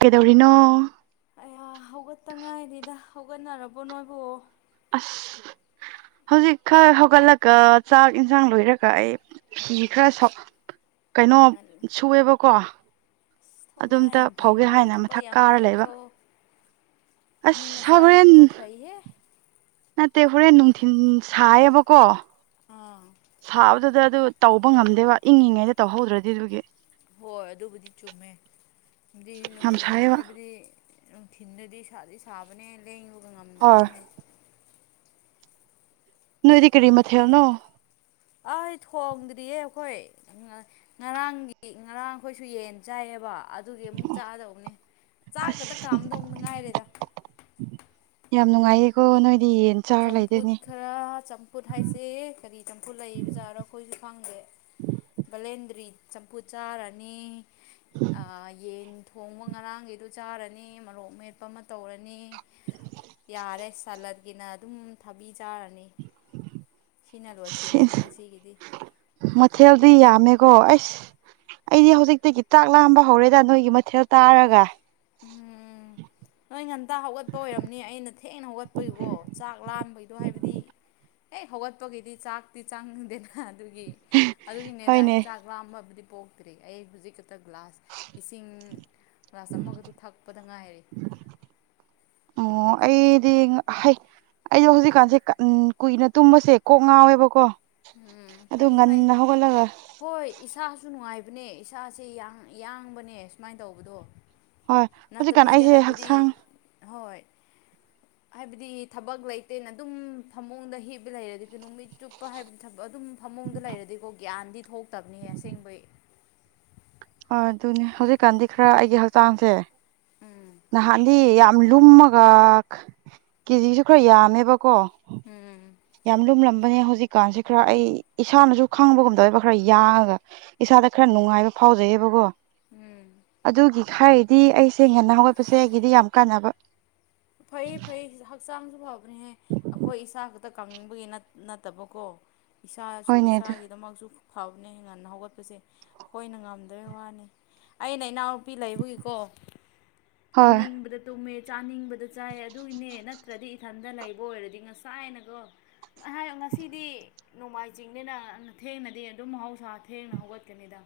ꯀꯦꯗꯧꯔꯤꯅꯣ ꯍꯧꯒꯠꯇꯠꯇꯉꯥꯏꯔꯤꯗ ꯍꯧꯒꯠꯅꯔꯕꯣ ꯅꯣꯏꯕꯨ ꯑꯁ ꯍꯧꯖꯤꯛ ꯈꯔ ꯍꯧꯒꯠꯂꯒ ꯆꯥꯛ ꯏꯟꯁꯥꯡ ꯂꯣꯏꯔꯒ ꯑꯩ ꯐꯤ ꯈꯔ ꯀꯩꯅꯣ ꯁꯨꯑꯦꯕꯀꯣ ꯊꯧꯅ ꯑꯗꯣꯝꯇ ꯑꯌꯥꯝꯝ ꯐꯧꯒꯦ ꯐꯥꯏꯀꯣ ꯍꯥꯏꯅ ꯊꯧꯋꯥ ꯃꯊꯛ ꯌꯥꯝ ꯀꯥꯔ ꯂꯩꯕ ꯐꯩꯀꯣ ꯃꯤ ꯃ ꯑꯁ ꯁꯥꯗꯤ ꯍꯣꯔꯦꯟ ꯊꯕꯧꯈ ꯍꯦ ꯅꯠꯇꯦ ꯍꯣꯔꯦꯟ ꯅꯨꯡꯊꯤꯤꯟ ꯁꯥꯏꯌꯦꯕꯀꯣ ꯑꯥ ꯁꯥꯕꯗꯨꯗ ꯑꯗꯨ ꯇꯧꯕ ꯉꯝꯗꯦꯕ ꯏꯪꯉꯤꯉꯩꯗ ꯇꯧꯍꯧꯗ꯭ꯔꯗꯤ ꯑꯗꯨꯒꯤ ꯍꯣꯏ ꯑꯗꯨꯕꯨꯗꯤ ꯆꯨꯝꯃꯦ ꯗꯤ ꯅꯨꯡ ꯌꯥꯝ ꯅꯨꯡ ꯁꯥꯏꯌꯦꯕ ꯍꯥꯏꯕꯗꯤ ꯅꯨꯡꯊꯤꯟꯗꯗꯤ ꯁꯥꯗꯤ ꯁꯥꯕꯅꯦ ꯂꯦꯡꯉꯨ ꯍꯥꯏ ꯅꯣꯏꯗꯤ ꯀꯔꯤ ꯃꯊꯦꯜꯅꯣ ꯑꯩ ꯊꯣꯡꯗ꯭ꯔꯤꯌꯦ ꯑꯩꯈꯣꯏ ꯉꯔꯥꯡꯒꯤ ꯉꯔꯥꯡ ꯈꯣꯏꯁꯨ ꯌꯦꯟ ꯆꯥꯏꯑꯦꯕ ꯑꯗꯨꯒꯤ ꯑꯃꯨꯛ ꯆꯥꯗꯧꯕꯅꯦ ꯆꯥꯛ ꯈꯠꯇ ꯑꯁ ꯀꯥꯝꯗꯧꯅ ꯉꯥꯏꯔꯦꯗ ꯌꯥꯝ ꯅꯨꯡꯉꯥꯏꯌꯦꯀꯣ ꯅꯣꯏ ꯆꯝꯐꯨꯠ ꯈꯔ ꯆꯝꯐꯨꯠ ꯍꯥꯏꯁꯦ ꯀꯔꯤ ꯆꯝꯐꯨꯠ ꯂꯩꯕꯖꯥꯔꯥ ꯑꯩꯈꯣꯏꯁꯨ ꯈꯪꯗꯦ ꯕꯂꯦꯟꯗ꯭ꯔꯤ ꯆꯝꯐꯨꯠ ꯆꯥꯔꯅꯤ ꯑ ꯌꯦꯟ ꯊꯣꯡꯕ ꯉꯔꯥꯡꯒꯤꯗꯨ ꯆꯥꯔꯅꯤ ꯃꯣꯔꯣꯛ ꯃꯦꯠꯄ ꯑꯃ ꯇꯧꯔꯅꯤ ꯌꯥꯔꯦ ꯁꯥꯂꯗꯒꯤꯅ ꯑꯗꯨꯝ ꯊꯕꯤ ꯆꯥꯔꯅꯤ ꯁꯤꯅ ꯂꯣꯏꯁꯤꯜꯂꯅꯤ ꯉꯁꯤꯒꯤꯗꯤ ꯀꯣ ꯑꯩꯁ ꯑꯩꯗꯤ ꯍꯧꯖꯤꯛꯇꯒꯤ ꯆꯥꯛ ꯂꯥꯝꯕ ꯍꯧꯔꯦꯗ ꯅꯣꯏꯒꯤ ꯃꯊꯦꯜ ꯇꯥꯔꯒ ꯎꯝ ꯅꯣꯏ ꯉꯟꯇ ꯍꯧꯒꯠꯄ ꯑꯣꯏꯔꯝꯅꯤ ꯑꯩꯅ ꯊꯦꯡꯅ ꯍꯧꯒꯠꯄꯩꯒꯣ ꯆꯥꯛ ꯂꯥꯝꯕꯩꯗꯣ ꯍꯥꯏꯕꯗꯤ ꯍꯦ ꯍꯧꯒꯠꯄꯒꯗꯤ ꯆꯥꯛ ꯇꯤ ꯆꯪꯗꯦꯅ ꯑꯗꯨꯒꯤ ꯑꯗꯨꯒꯤꯅꯦꯗ ꯑꯩ ꯍꯣꯏꯅꯦ ꯆꯥꯛ ꯂꯥꯝꯃꯕꯨꯗꯤ ꯄꯣꯛꯇ꯭ꯔꯤ ꯑꯩ ꯍꯨꯖꯤꯛ ꯇꯒ꯭ꯂꯥꯁ ꯏꯁꯤꯡ ꯒ꯭ꯂꯥꯁ ꯑꯃꯒꯇꯨ ꯄꯗ ꯉꯥꯏꯔꯤ ꯑꯣ ꯑꯩꯗꯤ ꯉ ꯍꯩ ꯑꯩꯗꯣ ꯍꯧꯖꯤꯛꯀꯥꯟꯁꯦ ꯀ ꯀꯨꯏꯅ ꯇꯨꯝꯕꯁꯦ ꯀꯣꯛ ꯉꯥꯎꯋꯦꯕꯀꯣ ꯎꯝ ꯑꯗꯨ ꯐꯩ ꯐꯩ ꯉꯟꯅ ꯍꯧꯒꯠꯂꯒ ꯍꯣꯏ ꯏꯁꯥꯁꯨ ꯅꯨꯡꯉꯥꯏ ꯕꯅꯦ ꯏꯁꯥꯁꯦ ꯌꯥꯡ ꯌꯥꯡꯕꯅꯦ ꯁꯨꯃꯥꯏꯅ ꯇꯧꯕꯗꯣ ꯑꯥꯏ ꯍꯧꯖꯤꯛꯀꯥꯟ ꯅꯠꯇꯕꯤꯗ ꯑꯩꯁꯦ ꯍꯥꯏꯕꯗꯤ ꯍꯛꯁꯥꯡ ꯍꯣꯏ ꯍꯥꯏꯕꯗꯤ ꯊꯕꯛ ꯂꯩꯇꯦꯅ ꯑꯗꯨꯝ ꯐꯃꯨꯡꯗ ꯍꯤꯕ ꯂꯩꯔꯗꯤ [unintelligible] ꯅꯨꯃꯤꯠ ꯆꯨꯞꯄ ꯍꯥꯏꯕ ꯊꯕꯛ ꯑꯗꯨꯝ ꯐꯃꯨꯡꯗ ꯂꯩꯔꯗꯤꯀꯣ ꯒ꯭ꯌꯥꯟꯗꯤ ꯊꯣꯛꯇꯕꯅꯤꯍꯦ ꯑꯁꯦꯡꯕꯩ ꯑꯗꯨꯅꯦ ꯍꯧꯖꯤꯛꯀꯥꯟꯗꯤ ꯈꯔ ꯑꯩꯒꯤ ꯍꯛꯆꯥꯡꯁꯦ ꯅꯍꯥꯟꯗꯤ ꯌꯥꯝ ꯂꯨꯝꯃꯒ ꯀꯦꯖꯤꯁꯨ ꯈꯔ ꯌꯥꯝꯃꯦꯕ ꯀꯣ ꯎꯝ ꯌꯥꯝ ꯂꯨꯝꯂꯝꯕꯅꯦ ꯍꯧꯖꯤꯛꯀꯥꯟꯁꯦ ꯈꯔ ꯑꯩ ꯏꯁꯥꯅꯁꯨ ꯈꯪꯕꯒꯨꯝ ꯇꯧꯋꯦꯕ ꯈꯔ ꯌꯥꯡꯉꯒ ꯏꯁꯥꯗ ꯈꯔ ꯅꯨꯡꯉꯥꯏꯕ ꯐꯥꯎꯖꯩꯌꯦꯕꯀꯣ ꯑꯗꯨꯒꯤ ꯈꯥꯏꯔꯗꯤ ꯑꯩꯁꯦ ꯉꯟꯅ ꯍꯧꯒꯠꯄꯁꯦ ꯑꯩꯒꯤꯗꯤ ꯌꯥꯝ ꯀꯥꯟꯅꯕ ꯐꯩꯌꯦ ꯐꯩ ꯍꯛꯆꯥꯡꯁꯨ ꯐꯕ ꯍꯦ ꯑꯩꯈꯣꯏ ꯏꯁꯥ ꯈꯛꯇ ꯀꯪꯕꯒꯤ ꯅꯠꯇꯕꯀꯣ ꯏꯁꯥꯁꯨ ꯍꯣꯏꯅꯦ ꯑꯗꯨ ꯏꯁꯥꯒꯤꯗꯃꯛꯁꯨ ꯐꯕꯅꯦ ꯉꯟꯅ ꯍꯧꯒꯠꯄꯁꯦ ꯑꯩꯈꯣꯏꯅ ꯉꯝꯗꯕꯩ ꯋꯥꯅꯤ ꯑꯩꯅ ꯏꯅꯥꯎ ꯄꯤ ꯂꯩꯕꯒꯤꯀꯣ ꯍꯣꯏ ꯇꯨꯝꯅꯤꯡꯕꯗ ꯇꯨꯝꯃꯦ ꯆꯥꯅꯤꯡꯕꯗ ꯆꯥꯏ ꯑꯗꯨꯏꯅꯦ ꯅꯠꯇ꯭ꯔꯗꯤ ꯏꯊꯟꯗ ꯂꯩꯕ ꯑꯣꯏꯔꯗꯤ ꯉꯁꯥꯏꯅꯀꯣ ꯉꯍꯥꯏ ꯉꯁꯤꯗꯤ ꯅꯣꯡꯃꯥꯏꯆꯤꯡꯅꯤꯅ ꯊꯦꯡꯅꯗꯤ ꯑꯗꯨꯝ ꯃꯍꯧꯁꯥ ꯊꯦꯡꯅ ꯍꯧꯒꯠꯀꯅꯤꯗ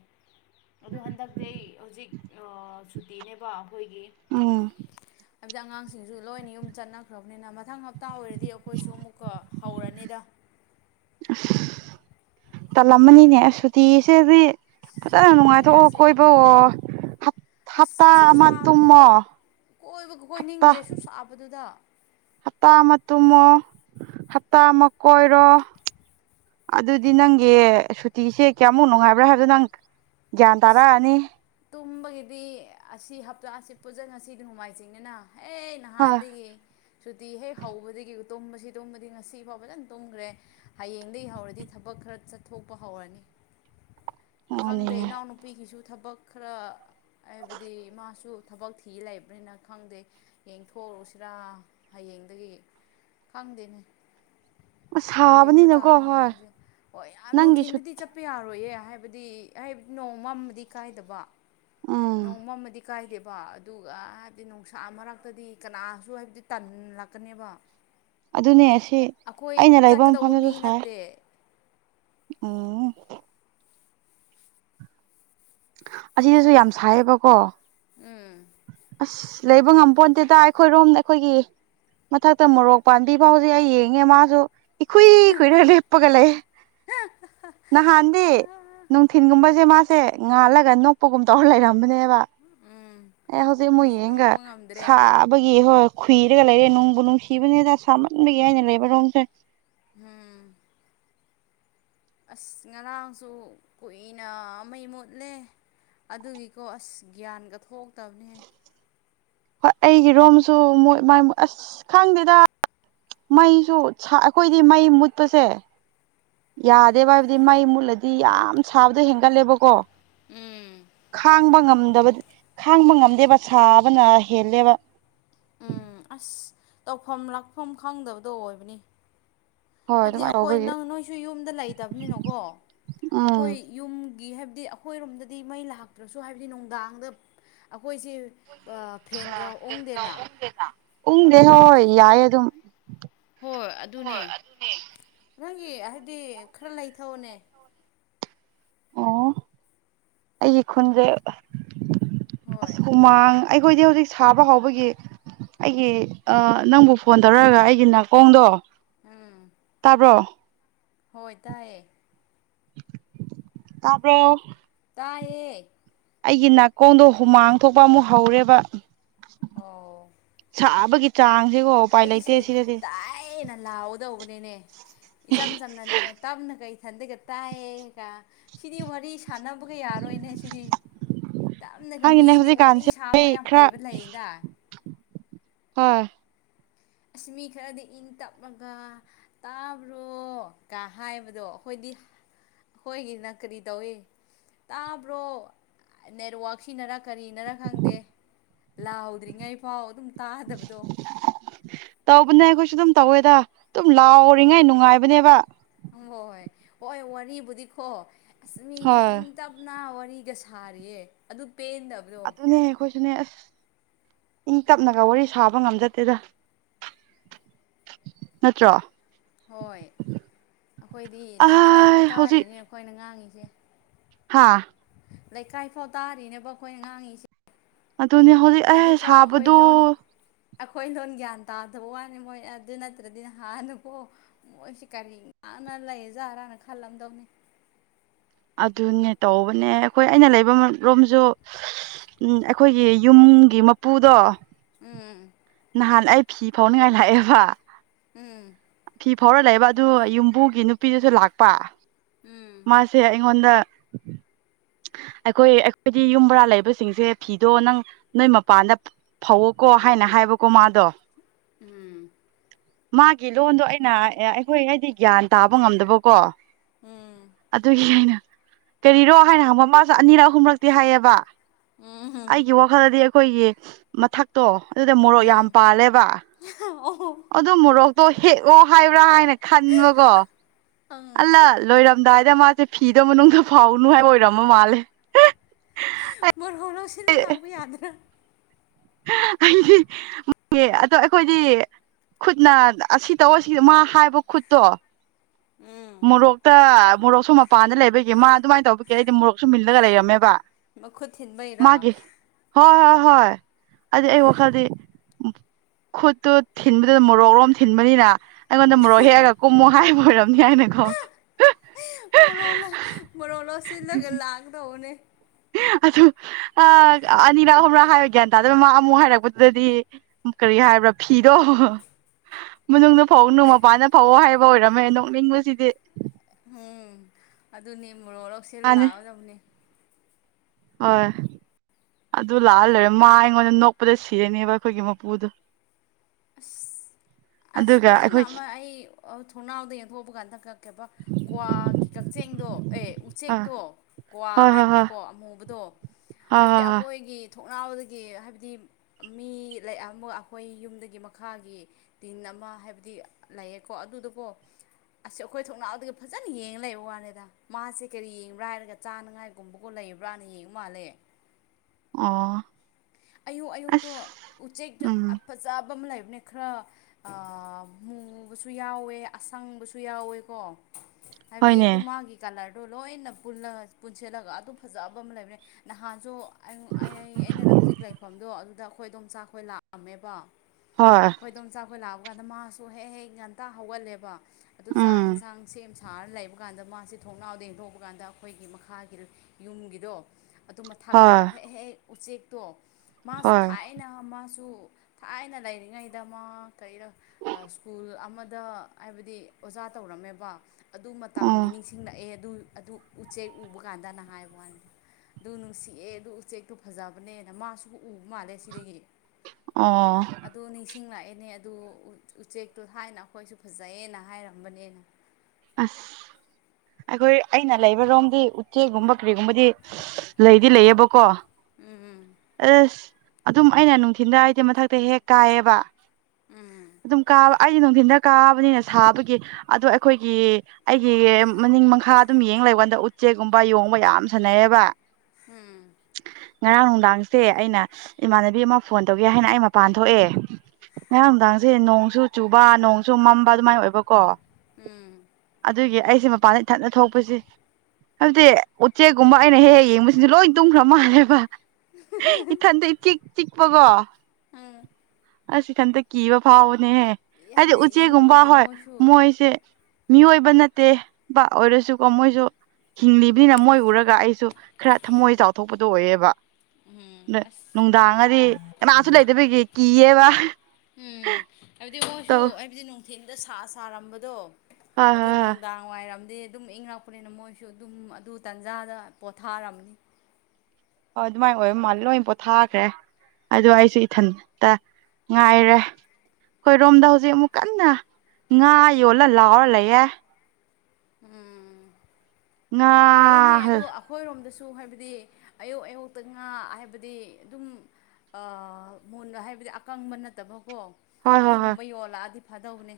ꯑꯗꯨ ꯍꯟꯗꯛꯗꯤ ꯑꯩ ꯍꯧꯖꯤꯛ ꯑ ꯁꯨꯇꯤꯅꯦꯕ ꯑꯩꯈꯣꯏꯒꯤ ꯎꯝ ꯍꯥꯏꯕꯗꯤ ꯑꯉꯥꯡꯁꯤꯡꯁꯨ ꯂꯣꯏꯅ ꯌꯨꯝ ꯆꯠꯅꯈ꯭ꯔꯕꯅꯤꯅ ꯃꯊꯪ ꯍꯞꯇꯥ ꯑꯣꯏꯔꯕꯗꯤ ꯑꯩꯈꯣꯏꯁꯨ ꯑꯃꯨꯛꯀ ꯍꯧꯔꯅꯤꯗ ꯑꯁ ꯇꯜꯂꯝꯃꯅꯤꯅꯦ ꯁꯨꯇꯤꯁꯤꯗꯤ ꯑꯁ ꯐꯖꯥꯅ ꯇꯜꯂꯦ ꯅꯨꯡꯉꯥꯏꯊꯣꯛꯑꯣ ꯑꯁꯦꯡꯕꯩ ꯀꯣꯏꯕꯑꯣ ꯑꯁ ꯑꯁꯨꯛ ꯁꯥꯕꯗꯨꯗ ꯀꯣꯏꯕꯒ ꯍꯞꯇꯥ ꯀꯣꯏꯅꯤꯡꯗꯦ ꯑꯁꯨꯛ ꯁꯥꯕꯗꯨꯗ ꯍꯞꯇꯥ ꯑꯃ ꯇꯨꯝꯃꯣ ꯍꯞꯇꯥ ꯑꯃ ꯀꯣꯏꯔꯣ ꯑꯗꯨꯗꯤ ꯅꯪꯒꯤ ꯁꯨꯇꯤꯁꯦ ꯀꯌꯥꯃꯨꯛ ꯅꯨꯡꯉꯥꯏꯕ꯭ꯔꯥ ꯍꯥꯏꯕꯗꯣ ꯅꯪ ꯒ꯭ꯌꯥꯟ ꯑꯁ ꯇꯥꯔꯅꯤ ꯇꯨꯝꯕꯒꯤꯗꯤ ꯑꯁꯤ ꯍꯞꯇꯥ ꯑꯁꯤ ꯄꯨꯖ ꯉꯁꯤꯗꯤ ꯅꯣꯡꯃꯥꯏꯖꯤꯡꯅꯤꯅ ꯍꯦ ꯍꯣꯏ ꯅꯍꯥꯟꯗꯒꯤ ꯁꯨꯇꯤ ꯍꯦꯛ ꯍꯧꯕꯗꯒꯤ ꯇꯨꯝꯕꯁꯤ ꯇꯨꯝꯕꯗꯤ ꯉꯁꯤꯐꯥꯎ ꯐꯖꯅ ꯇꯨꯝꯈ꯭ꯔꯦ ꯍꯌꯦꯡꯗꯒꯤ ꯍꯧꯔꯗꯤ ꯊꯕꯛ ꯈꯔ ꯆꯠꯊꯣꯛꯄ ꯍꯧꯔꯅꯤ ꯑꯣꯅꯦ ꯑꯈꯪꯗꯩ ꯏꯅꯥꯎꯅꯨꯄꯤꯒꯤꯁꯨ ꯊꯕꯛ ꯈꯔ ꯍꯥꯏꯕꯗꯤ ꯃꯥꯁꯨ ꯊꯕꯛ ꯊꯤ ꯂꯩꯕꯅꯤꯅ ꯈꯪꯗꯦ ꯌꯦꯡꯊꯣꯛꯎꯔꯨꯁꯤꯔꯥ ꯍꯌꯦꯡ ꯦꯡꯗꯒꯤ ꯈꯪꯗꯦꯅꯤ ꯌꯦꯡꯕ ꯁꯥꯕꯅꯤꯅꯀꯣ ꯇꯥꯔꯦ ꯍꯣꯏ ꯍꯌꯦꯡꯁꯦ ꯍ ꯌꯥꯝ ꯅꯪꯒꯤꯁꯨ ꯅꯨꯡꯊꯤꯟꯗꯗꯤ ꯆꯠꯄ ꯌꯥꯔꯣꯏꯌꯦ ꯎꯝ ꯀ ꯏ ꯀꯥꯏꯗꯦꯕ ꯑꯗꯨꯒ ꯍꯥꯏꯕꯗꯤ ꯅꯨꯡꯁꯥ ꯃꯔꯛꯇꯗꯤ ꯀꯅꯥꯁꯨ ꯍꯥꯏꯕꯗꯤ ꯇꯟꯂꯛꯀꯅꯦꯕ ꯑꯗꯨꯅꯦ ꯑꯁꯤ ꯑꯩꯅ ꯂꯩꯕ ꯆꯠꯀꯗꯧꯕ ꯃꯤ ꯃꯐꯝꯗꯨꯁꯨ ꯁꯥꯏ ꯅꯠꯇꯦ ꯑꯥ ꯑꯁꯤꯗꯁꯨ ꯌꯥꯝ ꯁꯥꯏꯌꯦꯕꯀꯣ ꯑ ꯂꯩꯕ ꯉꯝꯄꯣꯟꯗꯦꯗ ꯑꯩꯈꯣꯏꯔꯣꯝꯗ ꯑꯩꯈꯣꯏꯒꯤ ꯃꯊꯛꯇ ꯃꯣꯔꯣꯛ ꯄꯥꯝꯕꯤ ꯐꯥꯎꯖꯤꯛ ꯑꯩ ꯌꯦꯡꯉꯦ ꯃꯥꯁꯨ ꯏꯈꯨꯏ ꯈꯨꯏꯔꯞ ꯄꯒ ꯂꯩꯦ ꯅꯍꯥꯟꯗꯤ ꯅꯨꯡꯊꯤꯟꯒꯨꯝꯕꯁꯦ ꯃꯥ ꯁꯦ ꯉꯥꯜꯂꯒ ꯅꯣꯛꯄꯒꯨꯝ ꯇꯧꯔ ꯂꯩꯔꯝꯕꯅꯦꯕ ꯑꯦ ꯍꯧꯖꯤꯛ ꯅꯨꯃꯤꯠꯁꯨ ꯃꯨꯛꯌꯦꯡꯒ ꯅꯣꯛꯄ ꯉꯝꯗ꯭ꯔꯦ ꯁꯥꯕꯒꯤ ꯍꯣꯏ ꯈꯨꯨꯏꯔꯒ ꯂꯩꯔꯦ ꯅꯅꯨꯡꯕꯨ ꯅꯨꯡꯁꯤꯕꯅꯦꯗ ꯁꯥꯃꯟꯕꯒꯤꯦ ꯍꯥꯏꯅ ꯂꯩꯕꯔꯣꯝꯁꯦ ꯎꯝ ꯑꯁ ꯉꯔꯥꯡꯁꯨ ꯀꯨꯏꯅ ꯃꯩ ꯃꯨꯠꯂꯦ ꯑꯗꯨꯒꯤꯀꯣ ꯑꯁ ꯒ꯭ꯌꯥꯟꯒ ꯊꯣꯛꯂꯛꯇꯕꯅꯦ ꯍꯣꯏ ꯑꯩꯒꯤ ꯔꯣꯝꯁꯨ ꯃꯣꯏ ꯃꯥꯏ ꯑꯁ ꯈꯪꯗꯦꯗ ꯃꯩꯁꯨ ꯑꯩꯈꯣꯏꯗꯤ ꯃꯩ ꯃꯨꯠꯄꯁꯦ ꯌꯥꯗꯦꯕ ꯍꯥꯏꯕꯗꯤ ꯃꯩ ꯃꯨꯠꯂꯗꯤ ꯌꯥꯝ ꯁꯥꯕꯗꯣ ꯍꯦꯟꯒꯠꯂꯦꯕꯀꯣ ꯎꯝ ꯈꯥꯡꯕ ꯉꯝ ꯉꯗꯕꯗꯤ ꯈꯥꯡꯕ ꯉꯝꯗꯦꯕ ꯁꯥꯕꯅ ꯍꯦꯜꯂꯦꯕ ꯎꯝ ꯑꯁ ꯇꯧꯐꯝ ꯂꯥꯛꯐꯝ ꯈꯪꯗꯕꯗꯣ ꯑꯣꯏꯕꯅꯤ ꯍꯣꯏ ꯍꯥꯏꯕꯗꯤ ꯑꯗꯨꯃꯥꯏꯅ ꯑꯩꯈꯣꯏ ꯇꯧꯕꯒꯤ ꯅꯪ ꯅꯣꯏꯁꯨ ꯌꯨꯝꯗ ꯂꯩꯇꯕꯅꯤꯅꯣꯀꯣ ꯑꯩꯈꯣꯏ ꯎꯝ ꯌꯨꯝ ꯒꯤ ꯍꯥꯏꯕꯗꯤ ꯑꯩꯈꯣꯏꯔꯣꯝꯗꯗꯤ ꯃꯩ ꯂꯥꯛꯇ꯭ꯔꯁꯨ ꯍꯥꯏꯕꯗꯤ ꯅꯨꯡꯗꯥꯡꯗ ꯑꯩꯈꯣꯏꯁꯦ ꯐꯦꯟꯒ ꯑꯣꯡꯗꯦꯅ ꯎꯪꯅꯦꯦ ꯍꯣꯏ ꯌꯥꯏ ꯑꯗꯨꯝ ꯍꯣꯏ ꯑꯗꯨꯅꯦ ꯅꯪꯒꯤ ꯍꯥꯏꯗꯤ ꯈꯔ ꯂꯩꯊꯑꯣꯅꯦ ꯑꯣ ꯑꯩꯒꯤ ꯈꯨꯟꯁꯦ ꯍꯣꯏ ꯑꯁꯨꯃꯥꯡ ꯑꯩꯈꯣꯏꯗꯤ ꯍꯧꯖꯤꯛ ꯁꯥꯕ ꯍꯧꯕꯒꯤ ꯑꯩꯒꯤ ꯅꯪꯕꯨ ꯐꯣꯟ ꯇꯧꯔꯛꯒ ꯑꯩꯒꯤ ꯅꯥꯀꯣꯡꯗꯣ ꯇꯥꯔꯕ꯭ꯔꯣ ꯍꯣꯏ ꯇꯥꯏꯌꯦ ꯇꯄꯔ ꯇꯏꯌꯦ ꯑꯩꯒꯤ ꯅꯥꯀꯣꯡꯗꯣ ꯍꯨꯃꯥꯡ ꯊꯣꯛꯄ ꯑꯃꯨꯛ ꯍꯧꯔꯦꯕ ꯑꯣ ꯁꯥꯕꯒꯤ ꯆꯥꯡꯁꯤꯀꯣ ꯎꯄꯥꯏ ꯑꯩꯁꯦ ꯂꯩꯇꯦ ꯁꯤꯗꯗꯤ ꯇꯥꯏꯅ ꯂꯥꯛꯑꯣꯗꯧꯕꯅꯤ ꯅꯦ ꯏꯆꯝ ꯆꯝꯅ ꯇꯞꯅ ꯀ ꯏꯊꯟꯗꯒ ꯇꯥꯏ ꯁꯤꯗꯤ ꯋꯥꯔꯤ ꯁꯥꯟꯅꯕꯒ ꯌꯥꯔꯣꯏꯅꯦ ꯁꯤꯗꯤ ꯇꯞꯅꯒ ꯈꯪꯉꯤꯅꯦ ꯃꯤꯗꯤ ꯋꯥꯔꯤ ꯍꯧꯖꯤꯛꯀꯥꯟꯁꯦ ꯁꯥꯕ ꯑꯩ ꯌꯥꯝ ꯈꯔ ꯍꯩꯕ ꯂꯩꯅꯦ ꯑ ꯑꯁ ꯃꯤ ꯈꯔꯗꯤ ꯏꯪ ꯇꯞꯂꯒ ꯇꯥꯕ꯭ꯔꯣꯒ ꯍꯥꯏꯕꯗꯣ ꯑꯩꯈꯣꯏꯗꯤ ꯍ ꯍꯣꯏꯒꯤꯅ ꯀꯔꯤ ꯇꯧꯏ ꯇꯥꯕ꯭ꯔꯣ ꯅꯦꯠꯋꯥꯛ ꯁꯤꯅꯔꯛ ꯀꯔꯤꯅꯔ ꯈꯪꯗꯦ ꯂꯥꯍꯧꯗ꯭ꯔꯤꯉꯩꯐꯥꯎ ꯑꯗꯨꯝ ꯇꯥꯗꯕꯗꯣ ꯇꯧꯕꯅꯦ ꯑꯩꯈꯣꯏꯁꯨ ꯑꯗꯨꯝ ꯇꯧꯋꯦꯗ ꯑꯗꯨꯝ ꯂꯥꯎꯔꯤꯉꯥꯏ ꯅꯨꯡꯉꯥꯏꯕꯅꯦꯕ ꯍꯪ ꯍꯣꯏ ꯍꯣꯏ ꯍꯣꯏ ꯋꯥꯔꯤꯕꯨꯗꯤꯈꯣ ꯑꯁ ꯃꯤꯗꯤ ꯍꯣꯏ ꯏꯪ ꯇꯞꯅ ꯋꯥꯔꯤ ꯒ ꯁꯥꯔꯤꯌꯦ ꯑꯗꯨ ꯄꯦꯟꯗꯕꯗꯣ ꯑꯗꯨꯅꯦ ꯑꯩꯈꯣꯏꯁꯨꯅꯦ ꯑꯁ ꯏꯪ ꯇꯞꯅꯒ ꯋꯥꯔꯤ ꯁꯥꯕ ꯉꯝꯖꯗꯦꯗ ꯅꯠꯇ꯭ꯔꯣ ꯍꯣꯏ ꯑꯩꯈꯣꯏꯗꯤ ꯑ ꯂꯩꯀꯥꯏꯐꯥꯎ ꯇꯥꯔꯤꯅꯦ ꯑꯩꯈꯣꯏꯅ ꯉꯥꯡꯉꯤꯁꯦ ꯍꯥꯥ ꯂꯩꯀꯥꯏꯐꯥꯎ ꯇꯥꯔꯤꯅꯦꯕ ꯑꯩꯈꯣꯏꯅ ꯉꯥꯡꯉꯤꯁꯦ ꯑꯗꯨꯅꯦ ꯍꯧꯖꯤꯛ ꯑꯩ ꯑꯗꯨꯐꯥꯎ ꯑꯩꯈꯣꯏ ꯁꯥꯕꯗꯣ ꯂꯣꯟ ꯑꯩꯈꯣꯏ ꯂꯣꯟ ꯒ꯭ꯌꯥꯟ ꯇꯥꯗꯕ ꯋꯥꯅꯤ ꯃꯣꯏ ꯑꯗꯨ ꯅꯠꯇ꯭ꯔꯗꯤ ꯍꯥꯟꯅꯀꯣ ꯃꯣꯏꯁꯤ ꯀꯔꯤ ꯑꯥꯟꯅꯥ ꯂꯩꯖꯥꯔꯥꯅ ꯈꯜꯂꯝꯗꯧꯅꯤ ꯑꯗꯨꯅꯦ ꯇꯧꯕꯅꯦ ꯑꯩꯈꯣꯏ ꯑꯩꯅ ꯂꯩꯕ ꯔꯣꯝꯁꯨ ꯎꯝ ꯑꯩꯈꯣꯏꯒꯤ ꯌꯨꯝꯒꯤ ꯒꯤ ꯃꯄꯨꯗꯣ ꯎꯝ ꯅꯍꯥꯟ ꯑꯩ ꯐꯤ ꯐꯥꯎꯅꯤꯡꯉꯥꯏ ꯂꯥꯛꯑꯦꯕ ꯎꯝ ꯐꯤ ꯐꯥꯎꯔ ꯂꯩꯕ ꯑꯗꯨ ꯌꯨꯝꯕꯨꯒꯤ ꯅꯨꯄꯤꯗꯨꯁꯨ ꯂꯥꯛꯄ ꯎꯝ ꯃꯥꯁꯦ ꯑꯩꯉꫭꯟꯗ ꯑꯩꯈꯣꯏ ꯑꯩꯈꯣꯏꯗꯤ ꯌꯨꯝꯕ‍꯭ꯔ ꯂꯩꯕꯁꯤꯡꯁꯦ ꯐꯤꯗꯣ ꯅꯪ ꯅꯣꯏ ꯃꯄꯥꯟꯗ ꯐꯧꯑꫭ ꯀꯣ ꯍꯥꯏꯅ ꯍꯥꯏꯕꯀꯣ ꯃꯥꯗꯣ ꯎꯝ ꯃꯥꯒꯤ ꯂꯣꯟꯗꯣ ꯑꯩꯅ ꯑꯩꯈꯣꯏ ꯑꯩꯗꯤ ꯒ꯭ꯌꯥꯟ ꯇꯥꯕ ꯉꯝꯗꯕꯀꯣ ꯎꯝ ꯑꯗꯨꯒꯤ ꯑ‌ꯩꯅ ꯀꯔꯤꯔꯣ ꯍꯥꯏꯅ ꯍꯪꯕ ꯃꯥꯁꯨ ꯑꯅꯤꯔꯛ ꯑꯍꯨꯝꯂꯛꯇꯤ ꯍꯥꯏꯌꯦꯕ ꯎꯝ ꯎꯝ ꯑꯩꯒꯤ ꯋꯥꯈꯜꯗꯗꯤ ꯑꯩꯈꯣꯏꯒꯤ ꯃꯊꯛꯇꯣ ꯑꯗꯨꯗ ꯃꯣꯔꯣꯛ ꯌꯥꯝ ꯎꯝ ꯄꯥꯜꯂꯦꯕ ꯑꯣ ꯑꯗꯨ ꯃꯣꯔꯣꯛꯇꯣ ꯍꯦꯛꯑꯣ ꯍꯥꯏꯕ꯭ꯔꯥ ꯍꯥꯏꯅ ꯈꯟꯕꯀꯣ ꯑꯪ ꯑꯜꯂ ꯂꯣꯏꯔꯝꯗꯥꯏꯗ ꯃꯥꯁꯦ ꯐꯤꯗꯣ ꯃꯅꯨꯡꯗ ꯐꯥꯎꯅꯨ ꯍꯥꯏꯕ ꯑꯣꯏꯔꯝꯕ ꯃꯥꯜꯂꯦ ꯃꯣꯔꯍꯣꯛ ꯂꯧꯁꯤꯜ ꯂꯧꯕ ꯌꯥꯗ꯭ꯔꫭ ꯑꯩꯗꯤ ꯑꯗꯣ ꯑꯩꯈꯣꯏꯗꯤ ꯈꯨꯠꯅ ꯑꯁꯤ ꯇꯧ ꯑꯁꯤ ꯃꯥ ꯍꯥꯏꯕ ꯈꯨꯠꯇꯣ ꯎꯝ ꯃꯣꯔꯣꯛꯇ ꯃꯣꯔꯣꯛꯁꯨ ꯃꯄꯥꯟꯗ ꯂꯩꯕꯒꯤ ꯃꯥ ꯑꯗꯨꯃꯥꯏꯅ ꯇꯧꯕꯒꯤ ꯑꯩꯗꯤ ꯃꯣꯔꯣꯛꯁꯨ ꯃꯤꯜꯂꯒ ꯂꯩꯔꯝꯃꯦꯕ ꯃꯈꯨꯠ ꯊꯤꯟꯕꯩꯔꯥ ꯃꯥꯒꯤ ꯍꯣꯏ ꯍꯣꯏ ꯍꯣꯏ ꯍꯥꯏꯗꯤ ꯑꯩ ꯋꯥꯈꯜꯗꯤ ꯈꯨꯠꯇꯨ ꯊꯤꯟꯕꯗꯨꯗ ꯃꯣꯔꯣꯛꯂꯣꯝ ꯊꯤꯟꯕꯅꯤꯅ ꯑꯩꯉꯣꯟꯗ ꯃꫭꯔꫭꯛ ꯍ‌ꯦꯛꯑꯒ ꯀꯨꯝꯃꯨ ꯍꯥꯏ ꯃꯣꯔꫭꯛꯂꯥ ꯃꯣꯔꯣꯂꯣ ꯁꯤꯜꯂꯒ ꯂꯥꯛꯀꯩ ꯇꯧꯕꯅꯦ ꯑꯗꯨ ꯑ ꯑꯅꯤꯔꯛ ꯑꯍꯨꯝꯂꯛ ꯍꯥꯏꯌ‌ꯦ ꯒ꯭ꯌꯥꯟ ꯇꯥꯗꯕ ꯃꯥ ꯑꯃꯨꯛ ꯍꯥꯏꯔꯛꯄꯗꯨꯗꯗꯤ ꯀꯔꯤ ꯀꯔꯤ ꯍꯥꯏꯕ꯭ꯔꯥ ꯐꯤꯗꫭ ꯃꯅꯨꯡꯗ ꯐꯧꯅꯨ ꯃꯄꯥꯟꯗ ꯐꯧꯑꯣ ꯍꯥꯏꯕ ꯑꯣꯏꯔꯝꯃꯦ ꯅꯣꯛꯅꯤꯡꯕꯁꯤꯗꯤ ꯎꯝ ꯑꯗꯨꯅꯤ ꯃꯣꯔꯣꯛ ꯂꯧꯁꯤꯜ ꯂꯥꯛꯑꯗꯕꯅꯤ ꯑꫭꯏ ꯑꯗꯨ ꯂꯥꯛꯑ ꯂꯩꯏꯔꯝ ꯃꯥ ꯑꯩꯉꯣꯟꯗ ꯅꯣꯛꯄꯗ ꯁꯤꯅꯦꯕ ꯑꯩꯈꯣꯏꯒꯤ ꯃꯄꯨꯗꯣ ꯑꯁ ꯑꯁ ꯑꯗꯨꯒ ꯐꯖꯅ ꯑꯩꯈꯣꯏꯒꯤ ꯑꯃ ꯑꯩ ꯊꯣꯡꯅꯥꯎꯗ ꯌꯦꯟꯊꯣꯛꯄ ꯀꯥꯟꯗ ꯀꯥꯀꯦꯕ ꯀ꯭ꯋꯥꯒꯤ ꯀꯛꯆ‌ꯦꯡꯗꯣ ꯑꯦ ꯑꯥ ꯎꯆꯦꯛꯇꯣ ꯀ꯭ꯋꯥ ꯍꯣꯏ ꯍꯣꯏ ꯍꯣꯏ ꯍꯥꯏꯕꯅꯤꯀꯣ ꯑꯃꯨꯕꯗꯣ ꯍꯣꯏ ꯍꯥꯏꯕꯗꯤ ꯍꯣꯏ ꯍꯣꯏ ꯑꯩꯈꯣꯏꯒꯤ ꯊꯣꯡꯅꯥꯎꯗꯒꯤ ꯍꯥꯏꯕꯗꯤ ꯃꯤ ꯂꯩ ꯑꯃ ꯑꯩꯈꯣꯏ ꯌꯨꯝꯗꯒꯤ ꯃꯈꯥꯒꯤ ꯇꯤꯟ ꯑꯃ ꯍꯥꯏꯕꯗꯤ ꯂꯩꯌꯦꯀꯣ ꯑꯗꯨ ꯑꯁ ꯑꯩꯈꯣꯏ ꯊꯣꯡꯅꯥꯎꯗꯒ ꯐꯖꯅ ꯌꯦꯡꯉ ꯂꯩꯕ ꯋꯥꯅꯤꯗ ꯃꯥꯁꯦ ꯀꯔꯤ ꯌꯦꯡꯕ꯭ꯔꯥ ꯍꯥꯏꯔꯒ ꯆꯥꯅꯉꯥꯏꯒꯨꯝꯕꯀ ꯂꯩ ꯂꯩꯕ꯭ꫪꯥꯅ ꯌ‌ꯦꯡꯕ ꯃꯥꯜꯂ‌ꯦ ꯑꫭ ꯑꯌꯨꯛ ꯑꯌꯨꯛꯇꯣ ꯎꯆꯦꯛ ꯎꯝ ꯑ ꯐꯖꯥꯕ ꯃꯥ ꯂꯩꯕ ꯑꯗꯨꯅꯤ ꯈꯔ ꯃꯨꯕꯁꯨ ꯌꯥꯎꯋꯦ ꯑꯁꯪꯕꯁꯨ ꯌꯥꯎꯋꯦꯀꯣ ꯍꯥꯏꯕꯗꯤ ꯍꯣꯏꯅꯦ ꯑꯗꯨ ꯃꯥꯒꯤ ꯀꯂꯔꯗ ꯑꯗꯨ ꯂꯣꯏꯅ ꯄꯨꯟꯁꯤꯜꯂꯒ ꯑꯗꯨ ꯐꯖꯕ ꯑꯃ ꯂꯩꯕꯅꯦ ꯅꯍꯥꯟꯁꯨ ꯑꯩ ꯑꯩꯅ ꯍꯧꯖꯤꯛ ꯃꯐꯝꯗꯣ ꯑꯗꯨꯗ ꯑꯩꯈꯣꯏ ꯑꯗꯣꯝ ꯆꯥꯛꯈꯣꯏ ꯂꯥꯛꯑꯝꯃꯦꯕ ꯍꯣꯏ ꯑꯩꯈꯣꯏꯗꯣꯝ ꯆꯥꯛ ꯑꯩꯈꯣꯏ ꯂꯥꯛꯑꯄ ꯀꯥꯟꯗ ꯃꯥꯁꯨ ꯍꯦꯛ ꯍꯦꯛ ꯉꯟꯇꯥ ꯍꯧꯒꯜꯂꯦꯕ ꯑꯗꯨ ꯆꯥꯛ ꯎꯝ ꯌꯦꯟꯁꯥꯡ ꯁꯦꯝ ꯊꯔ ꯂꯩꯕ ꯀꯥꯟꯗ ꯃꯥꯁꯤꯦ ꯊꯣꯡꯅꯥꯎꯗ ꯌꯦꯟꯊꯣꯛꯄ ꯀꯥꯟꯗ ꯑꯩꯈꯣꯏꯒꯤ ꯃꯈꯥꯒꯤ ꯌꯨꯝꯒꯤꯗꯣ ꯑꯗꯨ ꯃꯊꯛꯇ ꯍꯣꯏ ꯍꯦꯛ ꯍꯦꯛ ꯍꯦꯛ ꯎꯆꯦꯛꯇꯣ ꯃꯥꯁꯨ ꯍꯣꯏ ꯊꯥꯏꯅ ꯃꯥꯁꯨ ꯑꯥꯏꯅ ꯂꯩꯔꯤꯉꯩꯗ ꯃꯥ ꯀꯩ ꯁ꯭ꯀꯨꯜ ꯑꯃꯗ ꯍꯥꯏꯕꯗꯤ ꯑꯣꯖꯥ ꯇꯧꯔꯝꯃꯦꯕ ꯑꯗꯨ ꯃꯇꯝꯒꯤ ꯎꯝ ꯅꯤꯡꯁꯤꯡꯂꯛꯑꯦ ꯑꯗꯨ ꯑꯗꯨ ꯎ ꯎꯆꯦꯛ ꯎꯕ ꯀꯥꯟꯗꯅ ꯍꯥꯏꯕ ꯋꯥ ꯍꯥꯏꯗ ꯑꯗꯨ ꯅꯨꯡꯁꯤꯑꯦ ꯑꯗꯨ ꯎꯆꯦꯛꯇꯨ ꯐꯖꯕꯅꯦꯅ ꯃꯥꯁꯨ ꯎꯕ ꯃꯥꯜꯂꯦ ꯁꯤꯗꯒꯤ ꯑꯣ ꯑꯗꯣ ꯅꯤꯡꯁꯤꯡꯂꯛꯑꯦ ꯅꯦ ꯑꯗꯨ ꯎꯆꯦꯛꯇꯣ ꯊꯥꯏꯅ ꯑꯩꯈꯣꯏꯁꯨ ꯐꯖꯩꯑꯅ ꯍꯥꯏꯔꯝꯕꯅꯤꯅ ꯑꯁ ꯑꯩꯈꯣꯏ ꯑꯩꯅ ꯂꯩꯕꯔꯣꯝꯗꯤ ꯎꯆꯦꯛꯒꯨꯝꯕ ꯀꯔꯤꯒꯨꯝꯕꯗꯤ ꯂꯩꯗꯤ ꯂꯩꯌꯦꯕꯀꯣ ꯑꯁ ꯑꯗꯨꯝ ꯑꯩꯅ ꯅꯨꯡꯊꯤꯤꯟꯗꯋꯥꯗꯤ ꯃꯊꯛꯇ ꯍꯦꯛ ꯀꯥꯏꯑꯕ ꯑꯗꯨꯝ ꯀꯥꯕ ꯑꯩꯗꯤ ꯅꯨꯡꯊꯤꯟꯗ ꯀꯥꯕꯅꯤꯅ ꯁꯥꯕꯒꯤ ꯑꯗꯣ ꯑꯩꯈꯣꯏ ꯒꯤ ꯑꯩꯒꯤ ꯃꯅꯤꯡ ꯃꯈꯥ ꯑꯗꯨꯝ ꯌꯦꯡ ꯂꯩꯀꯥꯟꯗ ꯎꯆꯦꯛꯒꯨꯝꯕ ꯌꯣꯡꯕ ꯌꯥꯝ ꯁꯥꯟꯅꯩꯌꯦꯕ ꯎꯝ ꯉꯔꯥꯡ ꯅꯨꯡꯗꯥꯡꯁꯦ ꯑꯩꯅ ꯏꯃꯥꯟꯅꯕꯤ ꯑꯃ ꯐꯣꯟ ꯇꯧꯒꯦ ꯍꯥꯏꯅ ꯑꯩ ꯃꯄꯥꯟ ꯊꯣꯛꯑꯦ ꯉꯔꯥꯡ ꯅꯨꯡꯗꯥꯡꯁꯦ ꯅꯣꯡꯁꯨ ꯆꯨꯕ ꯅꯣꯡꯁꯨ ꯃꯝꯕ ꯑꯗꯨꯃꯥꯏꯅ ꯑꯣꯏꯕꯀꯣ ꯎꯝ ꯑꯗꯨꯒꯤ ꯑꯩꯁꯦ ꯃꯄꯥꯟꯗ ꯏ ꯊꯠꯅ ꯊꯣꯛꯄꯁꯤ ꯍꯥꯏꯕꯗꯤ ꯎꯆꯦꯛꯒꯨꯝꯕ ꯑꯩꯅ ꯍꯦꯛ ꯍꯦꯛ ꯌꯦꯡꯕꯁꯤꯡꯁꯨ ꯂꯣꯏ ꯇꯨꯝꯈ꯭ꯔ ꯃꯥꯜꯂꯦꯕ ꯏꯊꯟꯇ ꯏꯆꯤꯛ ꯆꯤꯛꯄꯒꯣ ꯎꯝ ꯑꯁꯤ ꯈꯟꯇ ꯀꯤꯕ ꯐꯥꯎꯕꯅꯦꯍꯦ ꯍꯥꯏꯗꯤ ꯍꯥꯏꯕꯗꯤ ꯎꯆꯦꯛꯒꯨꯝꯕ ꯏꯪꯕꯒꯤ ꯍꯣꯏ ꯃꯣꯏꯁꯨ ꯃꯣꯏꯁꯦ ꯃꯤꯑꯣꯏꯕ ꯅꯠꯇꯦ ꯑꯣꯏꯔꯁꯨꯀꯣ ꯃꯣꯏꯁꯨ ꯍꯤꯡꯂꯤꯕꯅꯤꯅ ꯃꯣꯏ ꯎꯔꯒ ꯑꯩꯁꯨ ꯈꯔ ꯊꯃꯣꯏ ꯆꯥꯎꯊꯣꯛꯄꯗꯨꯣ ꯑꯣꯏꯑꯕ ꯎꯝ ꯑꯁ ꯅꯨꯡꯗꯥꯡꯉꯗꯤ ꯃꯥꯃꯥꯁꯨ ꯂꯩꯗꯕꯤꯒꯤ ꯀꯤꯌꯦꯕ ꯎꯝ ꯍꯥꯏꯕꯗꯤ ꯃꯣꯏꯁꯨ ꯇꯧ ꯍꯥꯏꯕꯗꯤ ꯅꯨꯡꯊꯤꯟꯜꯗ ꯁꯥꯔꯝꯕꯗꯣ ꯍꯣꯏ ꯑꯗꯨ ꯍꯣꯏ ꯍꯣꯏ ꯅꯨꯡꯗꯥꯡ ꯋꯥꯏꯔꯝꯗꯤ ꯑꯗꯨꯝ ꯏꯪꯉꯛꯄꯅꯤꯅ ꯃꯣꯏꯁꯨ ꯑꯗꯨꯝ ꯑꯗꯨ ꯇꯥꯟꯖꯥꯗ ꯄꯣꯊꯥꯔꯝꯃꯅꯤ ꯑꯗꯨꯃꯥꯏꯅ ꯑꯣꯏꯕ ꯃꯥꯜꯂꯦ ꯂꯣꯏ ꯄꯣꯊꯥꯈ꯭ꯔꯦ ꯑꯗꯨ ꯑꯩꯁꯨ ꯏꯊꯟꯇ ꯉꯥꯏꯔꯦ ꯑꯩꯈꯣꯏꯔꯣꯝꯗ ꯍꯧꯖꯤꯛ ꯑꯃꯨꯛ ꯀꯟꯅ ꯉꯥ ꯌꯣꯜꯂ ꯂꯥꯎꯔ ꯂꯩꯌꯦ ꯎꯝ ꯉꯥ ꯍ ꯁꯨ ꯍꯥꯏꯕꯗꯤ ꯑꯌꯣꯛ ꯑꯌꯣꯛꯛꯇ ꯉꯥ ꯍꯥꯏꯕꯗꯤ ꯑꯗꯨꯝ ꯃꯨꯟꯅ ꯍꯥꯏꯕꯗꯤ ꯑꯀꯪꯕ ꯅꯠꯇꯕ ꯀꯣ ꯍꯣꯏ ꯍꯣꯏ ꯑꯗꯨꯒꯨꯝꯕ ꯌꯣꯜꯂꯛꯑꯗꯤ ꯐꯥꯗꯧꯅꯦ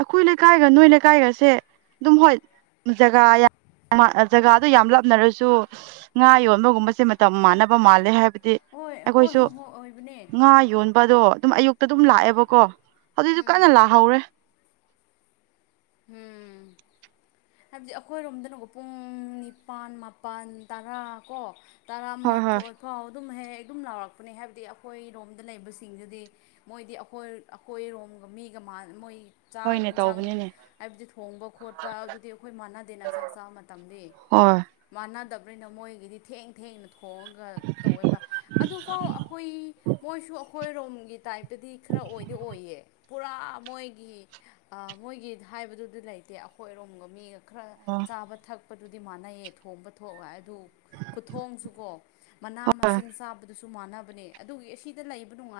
ꯑꯩꯈꯣꯏ ꯂꯩꯀꯥꯏꯒ ꯅꯣꯏ ꯂꯩꯀꯥꯏꯒꯁꯦ ꯑꯗꯨꯝ ꯍꯣꯏ ꯖꯒꯥ ꯖꯒꯥꯗꯨꯣ ꯌꯥꯝ ꯂꯥꯞꯅꯔꯁꯨ ꯉꯥ ꯌꯣꯟꯕꯒꯨꯝꯕꯁꯦ ꯃꯇꯝ ꯃꯥꯟꯅꯕ ꯃꯥꯜꯂꯦ ꯍꯥꯏꯕꯗꯤ ꯍꯣꯏ ꯍꯣꯏ ꯑꯩꯈꯣꯏꯁꯨ ꯍꯣꯏ ꯍꯣꯏ ꯍꯣꯏ ꯉꯥ ꯌꯣꯟꯕꯗꯣ ꯑꯗꯨꯝ ꯑꯌꯨꯛꯇ ꯑꯗꯨꯝ ꯂꯥꯛꯑꯦꯕꯀꯣ ꯍꯧꯖꯤꯛꯇꯁꯨ ꯀꯟꯅ ꯎꯝ ꯂꯥꯛꯍꯧꯔꯦ ꯎꯝ ꯍꯥꯏꯕꯗꯤ ꯑꯩꯈꯣꯏꯔꯣꯝꯗꯅꯀꯣ ꯄꯨꯡ ꯅꯤꯄꯥꯜ ꯃꯥꯄꯜ ꯇꯔꯥ ꯀꯣ ꯍꯣꯏ ꯍꯣꯏ ꯇꯔꯥꯃꯥꯊꯣꯏ ꯐꯥꯎ ꯑꯗꯨꯝ ꯍꯦꯛ ꯑꯗꯨꯝ ꯂꯥꯎꯔꯛꯄꯅꯦ ꯍꯥꯏꯕꯗꯤ ꯑꯩꯈꯣꯏꯔꯣꯝꯗ ꯂꯩꯕꯁꯤꯡꯗꯨꯗꯤ ꯃꯣꯏꯗꯤꯈꯣꯏ ꯑꯩꯈꯣꯏꯔꯣꯝ ꯃꯤꯒ ꯀ ꯃꯣꯏ ꯆꯥꯛ ꯍꯣꯏꯅꯦ ꯌꯦꯟꯁꯥꯡ ꯇꯧꯕꯅꯤꯅꯦ ꯍꯥꯏꯕꯗꯤ ꯊꯣꯡꯕ ꯈꯣꯠꯄ ꯑꯗꯨꯗꯤ ꯑꯩꯈꯣꯏ ꯃꯥꯟꯅꯗꯦꯅ ꯆꯥꯛ ꯆꯥꯕ ꯃꯇꯝꯗꯤ ꯍꯣꯏ ꯃꯥꯟꯅꯗꯕꯅꯤꯅ ꯃꯣꯏꯒꯤꯗꯤ ꯊꯦꯡ ꯊꯦꯡꯅ ꯍꯣꯡꯉꯒ ꯇꯧꯋꯦꯕ ꯑꯗꯨꯐꯥꯎ ꯑꯩꯈꯣꯏ ꯃꯣꯏꯁꯨ ꯑꯩꯈꯣꯏꯔꯣꯝꯒꯤ ꯇꯥꯏꯞꯇꯗꯤ ꯈꯔ ꯑꯣꯏꯗꯤ ꯑꯣꯏꯌꯦ ꯄꯨꯔꯥ ꯃꯣꯏꯒꯤ ꯃꯣꯏꯒꯤ ꯍꯥꯏꯕꯗꯨꯗꯤ ꯂꯩꯇꯦ ꯑꯩꯈꯣꯏ ꯑꯔꯣꯝꯒ ꯃꯤꯒ ꯈꯔ ꯑꯣ ꯆꯥꯕ ꯊꯛꯄꯗꯨꯗꯤ ꯃꯥꯟꯅꯩꯌꯦ ꯊꯣꯡꯕ ꯊꯣꯛ ꯑꯗꯨ ꯈꯨꯊꯣꯡꯁꯨꯀꯣ ꯃꯅꯥ ꯃꯁꯤꯡ ꯆꯥꯕꯗꯨꯁꯨ ꯃꯥꯟꯅꯕꯅꯦ ꯑꯗꯨꯒꯤ ꯑꯁꯤꯗ ꯂꯩꯕ ꯅꯨꯡꯉꯥꯏ